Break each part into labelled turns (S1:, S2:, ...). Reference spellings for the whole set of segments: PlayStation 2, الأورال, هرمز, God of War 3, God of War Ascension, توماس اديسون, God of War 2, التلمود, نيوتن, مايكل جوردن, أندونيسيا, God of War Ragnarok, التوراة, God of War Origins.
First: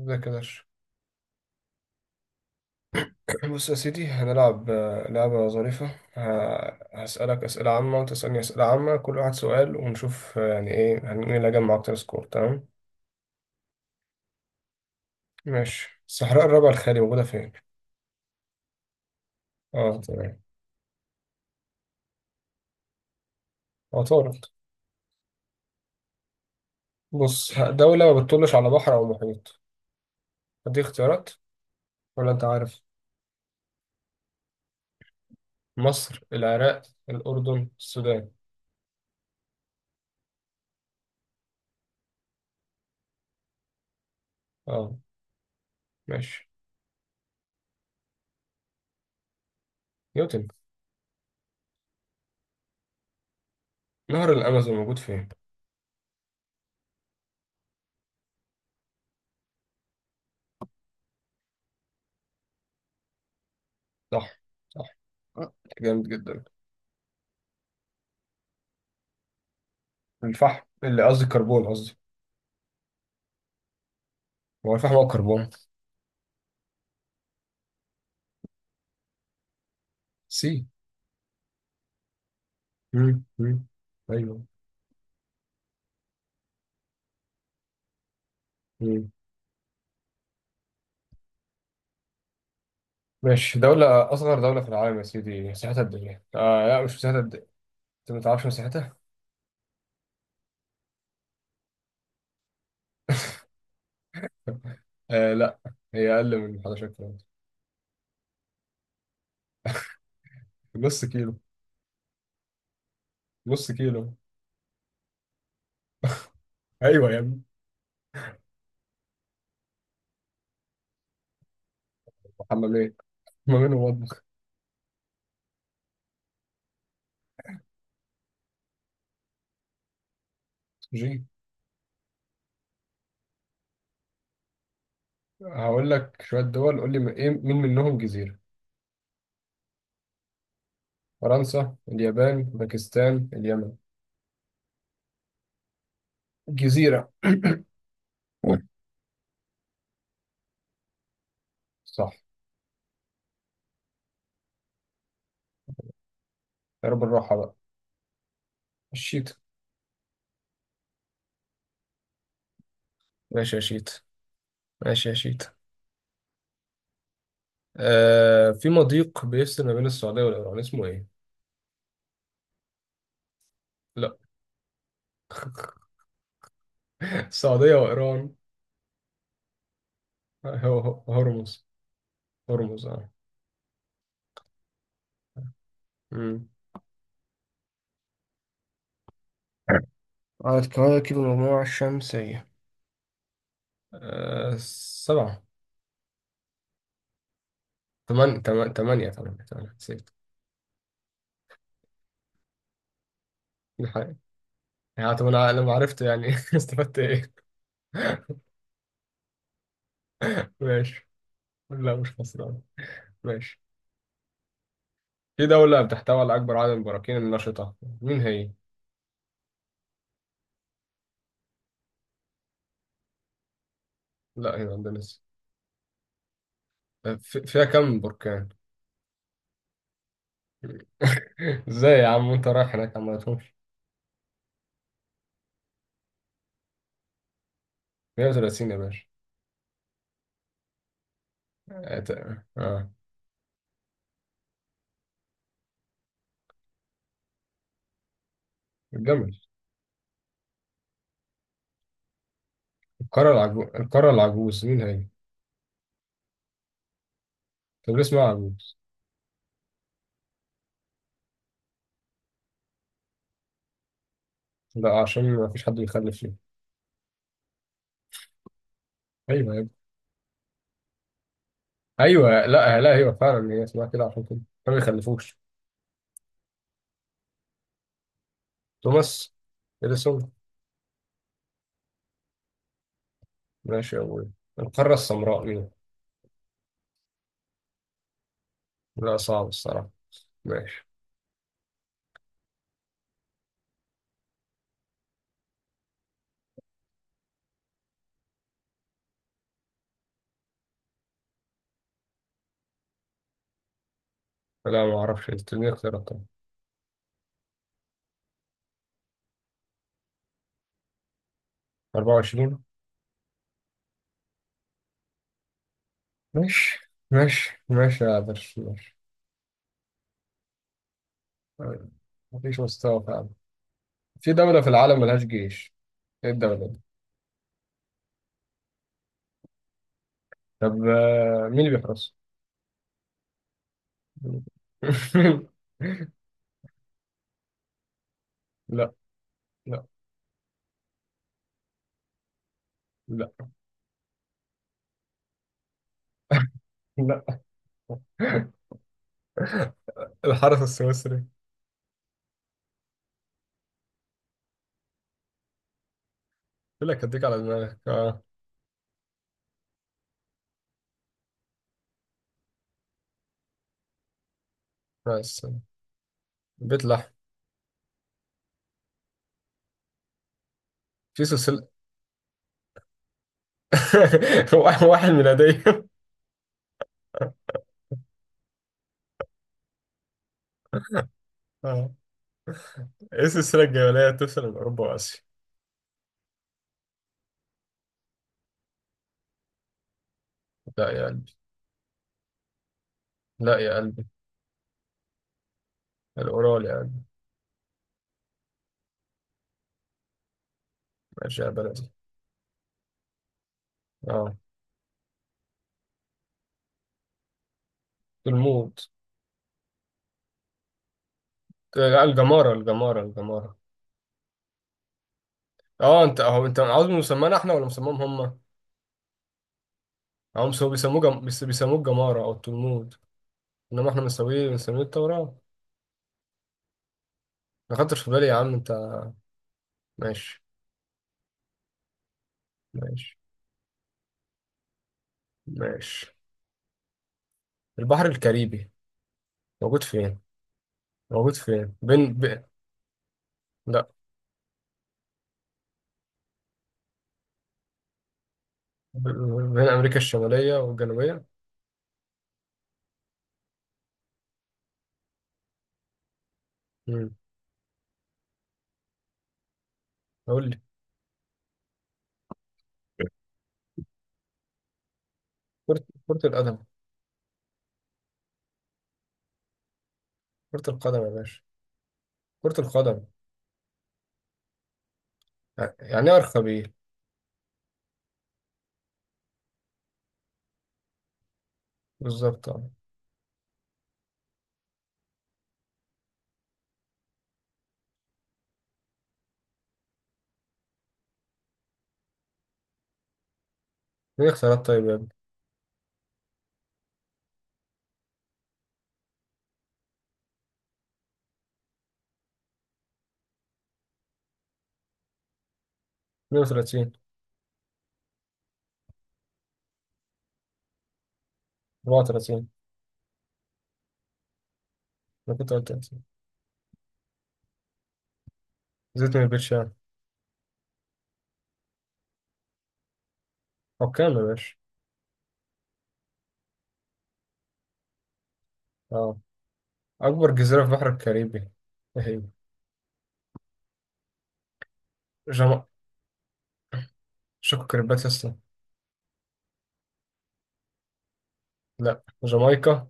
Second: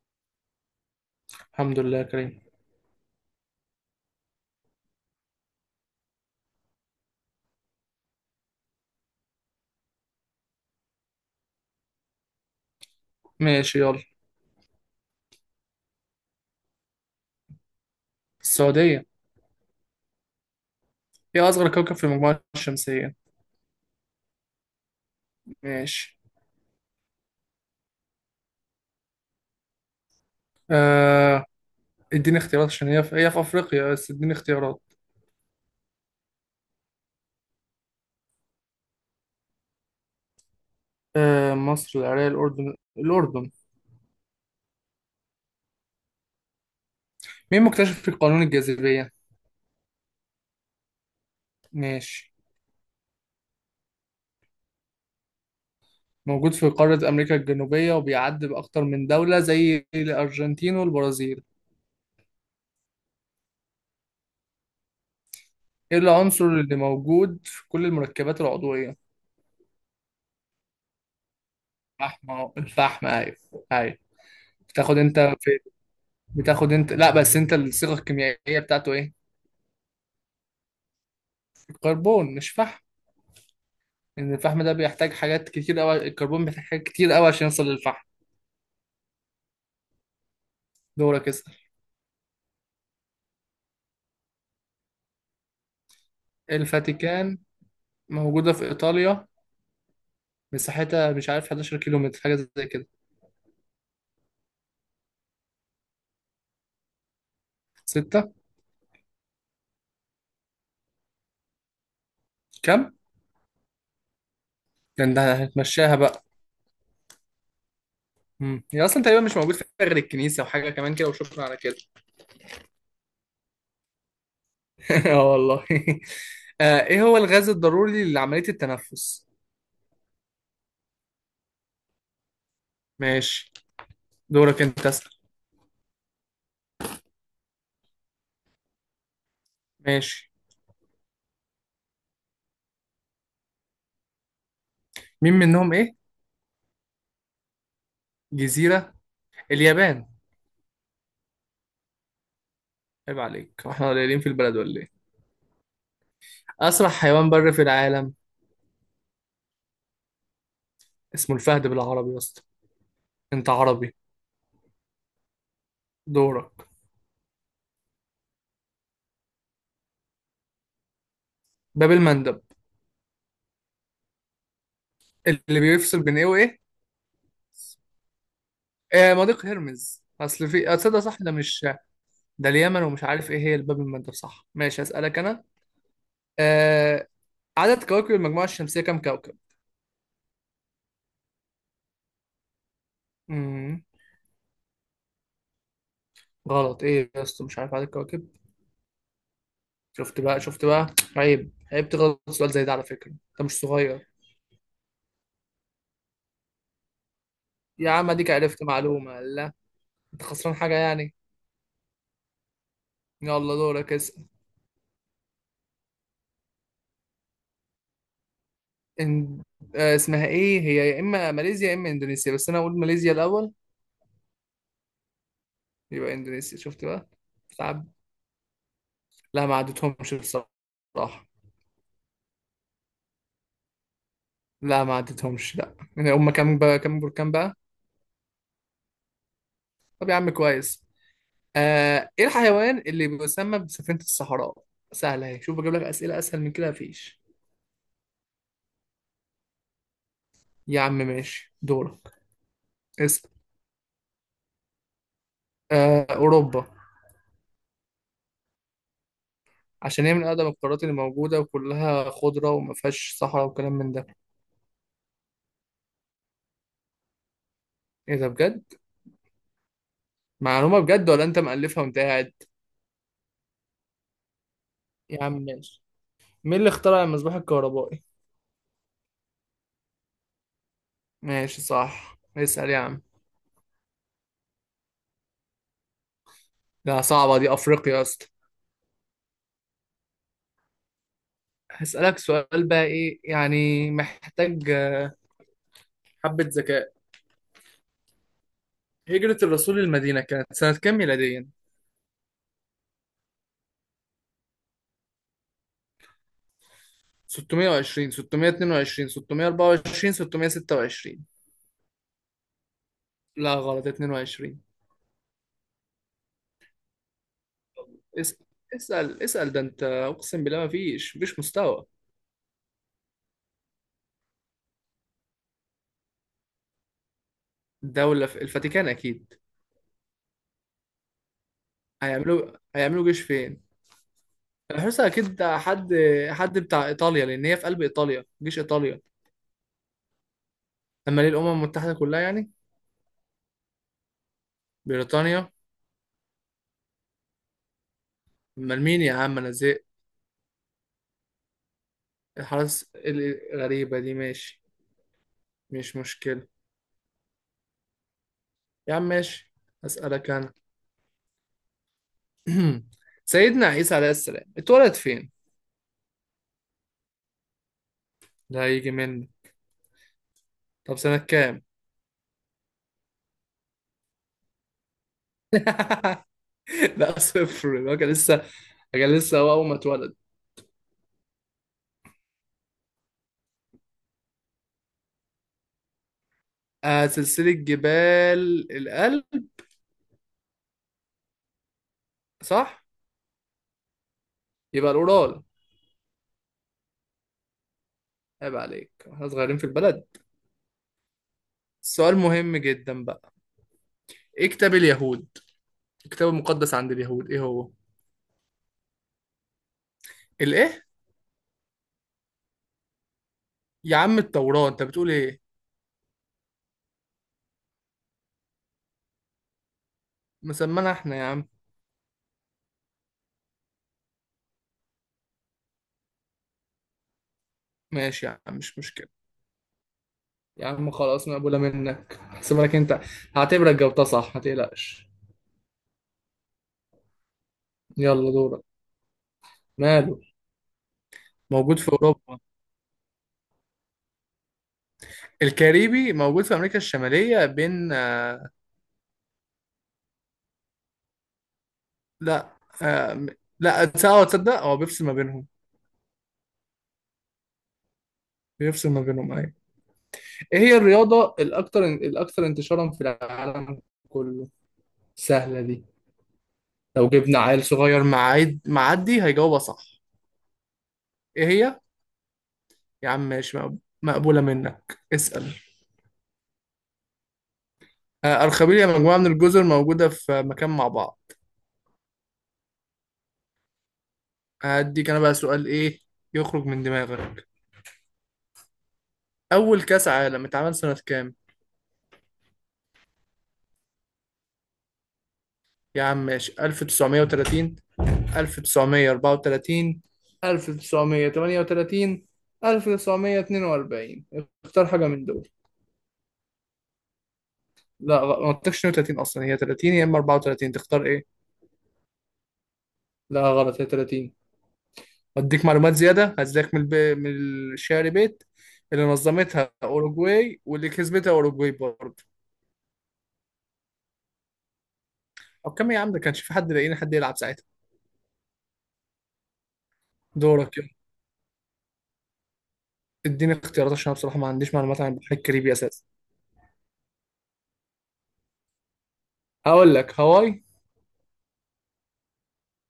S1: ازيك يا باشا.
S2: الحمد لله يا كريم.
S1: بص يا سيدي، هنلعب لعبة ظريفة. هسألك أسئلة عامة وأنت تسألني أسئلة عامة، كل واحد سؤال ونشوف يعني إيه مين اللي هيجمع أكتر سكور، تمام؟
S2: ماشي، يلا.
S1: ماشي. الصحراء الربع الخالي موجودة فين؟
S2: السعودية.
S1: أه، تمام.
S2: ايه أصغر كوكب في المجموعة الشمسية؟
S1: عطارد.
S2: ماشي.
S1: بص دولة ما بتطلش على بحر أو محيط. دي اختيارات
S2: آه،
S1: ولا
S2: اديني
S1: أنت
S2: اختيارات
S1: عارف؟
S2: عشان هي في أفريقيا، بس اديني اختيارات.
S1: مصر، العراق، الأردن، السودان.
S2: آه، مصر، العراق، الأردن، الأردن.
S1: أه، ماشي.
S2: مين مكتشف قانون الجاذبية؟
S1: نيوتن.
S2: ماشي.
S1: نهر الأمازون موجود فين؟
S2: موجود في قارة أمريكا الجنوبية وبيعدي بأكتر من دولة زي الأرجنتين والبرازيل.
S1: صح. صح.
S2: ايه
S1: جامد جدا.
S2: العنصر اللي موجود في كل المركبات العضوية؟
S1: الفحم، اللي قصدي الكربون قصدي.
S2: الفحم أهو، الفحم، أيوه. أيوه.
S1: هو الفحم
S2: بتاخد
S1: هو
S2: انت
S1: الكربون؟
S2: في بتاخد انت، لا، بس انت الصيغة الكيميائية بتاعته ايه؟
S1: سي.
S2: كربون مش فحم.
S1: مم. مم.
S2: ان
S1: ايوه.
S2: الفحم ده بيحتاج حاجات كتير قوي، الكربون بيحتاج حاجات كتير قوي عشان يوصل للفحم.
S1: مم.
S2: دورك، اسأل.
S1: ماشي. دولة، أصغر دولة في العالم يا سيدي، مساحتها قد إيه؟ آه لا، مش مساحتها قد
S2: الفاتيكان.
S1: إيه؟ أنت ما تعرفش
S2: موجودة في
S1: مساحتها؟
S2: إيطاليا. مساحتها مش عارف، 11 كيلو متر، حاجة زي كده.
S1: آه لا. هي أقل من 11 كيلو.
S2: ستة.
S1: نص كيلو.
S2: كم؟
S1: نص كيلو.
S2: ده انت هتمشاها بقى.
S1: أيوه يا ابني.
S2: مم. هي أصلا تقريبا مش موجود فيها غير الكنيسة وحاجة كمان كده، وشكرا على كده.
S1: حمامين. حمامين ومطبخ.
S2: اه، والله. آه، ايه هو الغاز الضروري لعملية التنفس؟
S1: جي.
S2: ماشي. دورك انت، اسأل.
S1: هقول لك شوية دول، قول لي إيه، مين منهم جزيرة؟
S2: ماشي.
S1: فرنسا، اليابان، باكستان، اليمن.
S2: مين منهم ايه؟
S1: جزيرة.
S2: جزيرة. اليابان.
S1: صح.
S2: عيب عليك، واحنا قليلين في البلد ولا ايه؟
S1: يا
S2: أسرع
S1: رب
S2: حيوان
S1: الراحة
S2: بري
S1: بقى.
S2: في العالم.
S1: الشيت.
S2: اسمه الفهد بالعربي يا اسطى. أنت
S1: ماشي يا شيت.
S2: عربي.
S1: ماشي يا شيت.
S2: دورك.
S1: آه، في مضيق بيفصل ما بين السعودية والإيران، اسمه إيه؟
S2: باب المندب.
S1: لا.
S2: اللي بيفصل بين إيه وإيه؟
S1: السعودية وإيران.
S2: آه، مضيق هرمز، أصل في أتصدق صح، ده
S1: هرمز.
S2: مش. ده اليمن،
S1: هرمز.
S2: ومش
S1: آه.
S2: عارف إيه هي الباب المندب، صح، ماشي، أسألك أنا.
S1: مم.
S2: آه. عدد كواكب المجموعة الشمسية كام كوكب؟
S1: عدد كواكب المجموعة الشمسية.
S2: مم.
S1: سبعة.
S2: غلط، إيه يا اسطى، مش عارف عدد كواكب.
S1: تمانية، نسيت.
S2: شفت بقى، شفت بقى. عيب، عيب تغلط في سؤال زي ده، على فكرة أنت مش صغير.
S1: الحقيقة. يعني طب أنا لما عرفت، يعني استفدت إيه؟
S2: يا عم، أديك عرفت معلومة، لا. أنت خسران حاجة
S1: ماشي.
S2: يعني.
S1: لا، مش خسران.
S2: يلا،
S1: ماشي.
S2: دورك اسأل.
S1: في دولة بتحتوي على أكبر عدد من البراكين النشطة، مين هي؟
S2: إن... آه، اسمها ايه هي؟ يا اما ماليزيا يا اما اندونيسيا، بس انا اقول ماليزيا الاول.
S1: لا، هي أندونيسيا.
S2: يبقى اندونيسيا، شفت بقى.
S1: فيها
S2: تعب.
S1: كم بركان؟
S2: لا، ما عدتهمش بصراحه.
S1: ازاي يا عم وانت رايح هناك، عم ما تهمش؟
S2: لا، ما عدتهمش، لا يعني، هم كام بقى؟ كام بركان بقى؟
S1: 130 يا باشا.
S2: طب يا عم كويس.
S1: اه ت-
S2: آه، ايه الحيوان
S1: آه.
S2: اللي بيسمى بسفينه الصحراء؟ سهله اهي، شوف بجيب لك اسئله اسهل من كده مفيش.
S1: الجمل.
S2: يا عم، ماشي، دورك. اسم
S1: القارة العجوز، القارة العجوز مين هي؟
S2: آه، اوروبا.
S1: طب ليه اسمها عجوز؟
S2: عشان هي من اقدم القارات اللي موجوده، وكلها خضره وما فيهاش صحراء وكلام من ده.
S1: لا، عشان ما فيش حد بيخلف فيها.
S2: ايه ده بجد؟
S1: ايوه يا ابني.
S2: معلومه بجد ولا انت مألفها وانت
S1: ايوه،
S2: قاعد؟
S1: لا، لا، ايوه، فعلا هي اسمها كده عشان كده ما
S2: يا عم
S1: بيخلفوش.
S2: ماشي. مين اللي اخترع المصباح الكهربائي؟
S1: توماس. اديسون.
S2: ماشي، صح، اسأل يا عم.
S1: ماشي يا ابوي. القارة السمراء مين؟
S2: لا، صعبة دي، أفريقيا يا اسطى.
S1: لا، صعب الصراحة. ماشي.
S2: هسألك سؤال بقى، إيه يعني محتاج حبة ذكاء. هجرة الرسول للمدينة كانت سنة كام ميلاديا؟
S1: لا، ما اعرفش، انت ليه اختيارات طبعا.
S2: 620، 622، 624، 626.
S1: 24.
S2: لا غلط، 22.
S1: ماشي، ماشي، ماشي يا
S2: اسأل،
S1: درش، ماشي.
S2: اسأل، اسأل، ده أنت أقسم بالله، ما فيش، مفيش مستوى.
S1: مفيش مستوى فعلا. في دولة في العالم ملهاش جيش، ايه الدولة دي؟
S2: دولة في الفاتيكان أكيد.
S1: طب مين اللي بيحرسها؟
S2: هيعملوا جيش فين؟ الحوسة، أكيد حد. حد بتاع إيطاليا، لأن هي في قلب إيطاليا، جيش
S1: لا.
S2: إيطاليا.
S1: لا.
S2: أما ليه، الأمم المتحدة كلها يعني.
S1: لا.
S2: بريطانيا.
S1: لا.
S2: أمال مين يا عم، أنا زهقت.
S1: الحرس السويسري.
S2: الحرس الغريبة دي، ماشي. مش مشكلة.
S1: يقول لك هديك على دماغك، اه.
S2: يا عم ماشي. أسألك أنا. سيدنا عيسى عليه السلام اتولد فين؟
S1: بس. بيت لحم.
S2: ده هيجي مني. طب سنة
S1: في
S2: كام؟
S1: سلسلة. واحد ميلادية.
S2: لا، صفر، هو كان لسه. كان لسه هو أول ما اتولد.
S1: اه. ايه السلسلة الجبلية اللي بتفصل بين أوروبا وآسيا؟
S2: آه، سلسلة جبال الألب.
S1: لا يا قلبي.
S2: صح؟
S1: لا يا قلبي.
S2: يبقى الأورال.
S1: الأورال يا قلبي.
S2: عيب عليك، احنا صغيرين في البلد.
S1: ماشي يا بلدي.
S2: سؤال مهم جدا بقى.
S1: اه.
S2: ايه كتاب اليهود؟ الكتاب المقدس عند اليهود ايه هو؟
S1: الموت.
S2: الايه؟
S1: لا، الجمارة، الجمارة، الجمارة.
S2: يا عم التوراة، انت بتقول ايه؟
S1: اه، انت اهو، انت عاوز مسمانا احنا ولا مسماهم هم؟ هم سو
S2: مسمانا
S1: بيسموه
S2: احنا
S1: جم...
S2: يا
S1: بيس-
S2: عم.
S1: بيسموه الجمارة أو التلمود. إنما إحنا بنسميه التوراة. ما خدتش في بالي
S2: ماشي
S1: يا
S2: يا
S1: عم
S2: عم،
S1: أنت.
S2: مش مشكلة.
S1: ماشي.
S2: يا عم خلاص، مقبولة منك، هحسبها لك انت.
S1: ماشي.
S2: هعتبرك جاوبتها صح، ما تقلقش.
S1: ماشي. البحر
S2: يلا، دورك.
S1: الكاريبي موجود
S2: ماله.
S1: فين؟ موجود فين؟
S2: موجود في اوروبا.
S1: لا.
S2: الكاريبي موجود في امريكا الشمالية، بين.
S1: ب... بين أمريكا الشمالية والجنوبية.
S2: لا. آه. لا، تصدق هو بيفصل ما بينهم.
S1: مم.
S2: بيفصل ما بينهم، ايوه.
S1: قول
S2: ايه
S1: لي.
S2: هي الرياضة الاكثر انتشارا في العالم؟ كله. سهلة
S1: كرة
S2: دي.
S1: كرة القدم
S2: لو جبنا عيل صغير معايد معدي هيجاوبها صح.
S1: كرة القدم يا باشا.
S2: ايه هي؟
S1: كرة القدم.
S2: يا عم ماشي، مقبولة منك، اسأل.
S1: يعني إيه أرخبيل؟
S2: أرخبيل يا، مجموعة من الجزر موجودة في مكان مع بعض.
S1: بالظبط أه.
S2: هديك أنا بقى سؤال، إيه يخرج من دماغك. أول كأس عالم اتعمل سنة كام؟
S1: مين اختيارات طيب يا ابني؟
S2: يا عم ماشي، 1930، 1934، 1938، 1942. اختار حاجة من دول.
S1: 32.
S2: لا، ما قلتلكش 32 أصلا، هي 30 يا إما 34، تختار إيه؟
S1: 34.
S2: لا غلط، هي 30.
S1: أنا كنت
S2: واديك
S1: قلت
S2: معلومات
S1: 30.
S2: زياده، هزيك من الشعر بيت. اللي
S1: زيت من البيت
S2: نظمتها
S1: شام.
S2: اوروجواي واللي كسبتها اوروجواي برضه.
S1: حكام يا باشا.
S2: او كم يا عم، ده كانش في حد لاقيين حد يلعب ساعتها.
S1: أه. أكبر جزيرة في
S2: دورك، يلا.
S1: البحر الكاريبي، إيه هي؟
S2: اديني اختيارات عشان انا بصراحه ما عنديش معلومات عن البحر
S1: جما
S2: الكاريبي اساسا.
S1: شكو كريبات أصلا.
S2: هقول لك هاواي.
S1: لا. جامايكا.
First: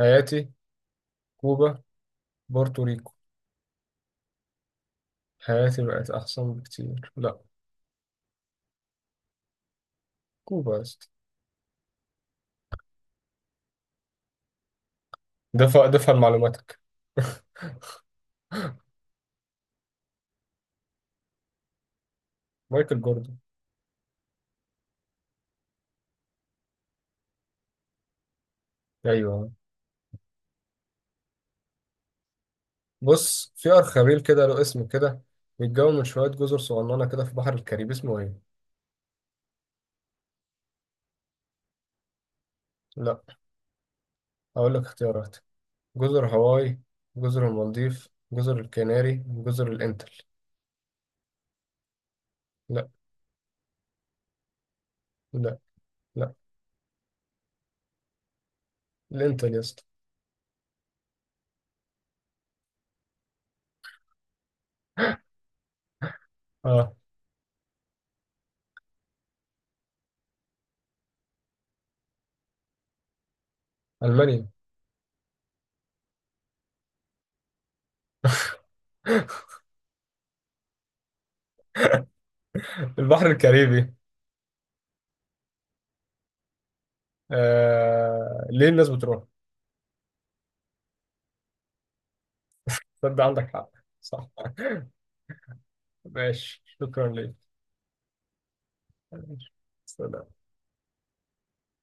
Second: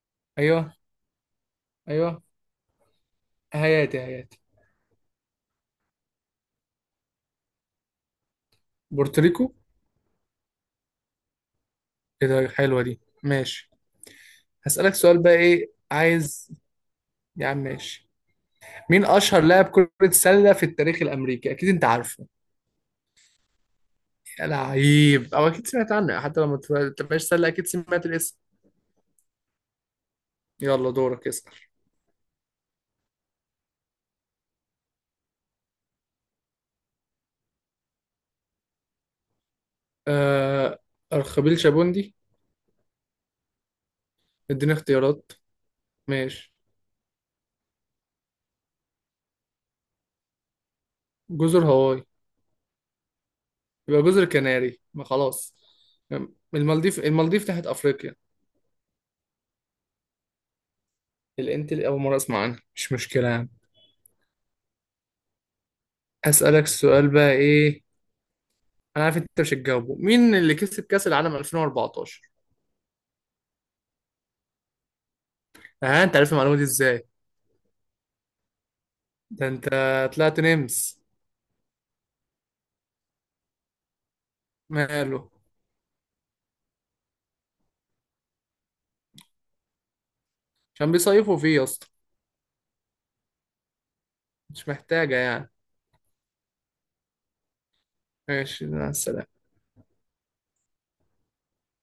S1: هايتي.
S2: ايوه.
S1: كوبا.
S2: ايوه.
S1: بورتوريكو.
S2: هياتي، هياتي.
S1: هايتي بقت أحسن بكتير. لا.
S2: بورتوريكو.
S1: كوبا يا اسطى.
S2: ايه ده، حلوه دي، ماشي. هسألك سؤال بقى، ايه
S1: دفع دفع
S2: عايز.
S1: لمعلوماتك.
S2: يا عم ماشي. مين اشهر لاعب كرة سلة في التاريخ الامريكي؟ اكيد انت عارفه.
S1: مايكل جوردن.
S2: يا لعيب، او اكيد سمعت عنه، حتى لو ما تبقاش سله اكيد سمعت الاسم.
S1: أيوه.
S2: يلا، دورك اسأل.
S1: بص في أرخبيل كده له اسم كده، بيتكون من شوية جزر صغننة كده في بحر الكاريبي، اسمه إيه؟
S2: آه، أرخبيل شابوندي.
S1: لا.
S2: اديني
S1: هقول لك
S2: اختيارات.
S1: اختيارات. جزر
S2: ماشي،
S1: هاواي، جزر المالديف، جزر الكناري، جزر الإنتل.
S2: جزر هاواي.
S1: لا.
S2: يبقى جزر كناري، ما خلاص.
S1: لا. لا
S2: المالديف، المالديف تحت أفريقيا.
S1: الإنتل يا اسطى.
S2: الانت، أول مرة أسمع عنها، مش مشكلة يعني. أسألك
S1: آه.
S2: السؤال بقى، إيه. أنا عارف أنت مش هتجاوبه، مين اللي كسب كأس العالم 2014؟
S1: ألمانيا.
S2: ها، أنت عارف المعلومة دي إزاي؟ ده أنت. طلعت نمس.
S1: البحر الكاريبي.
S2: ماله.
S1: ليه الناس بتروح؟
S2: عشان بيصيفوا فيه يا اسطى.
S1: تصدق عندك حق. صح.
S2: مش محتاجة يعني.
S1: ماشي، شكرا ليك.
S2: ماشي، مع السلامة.
S1: ماشي. سلام.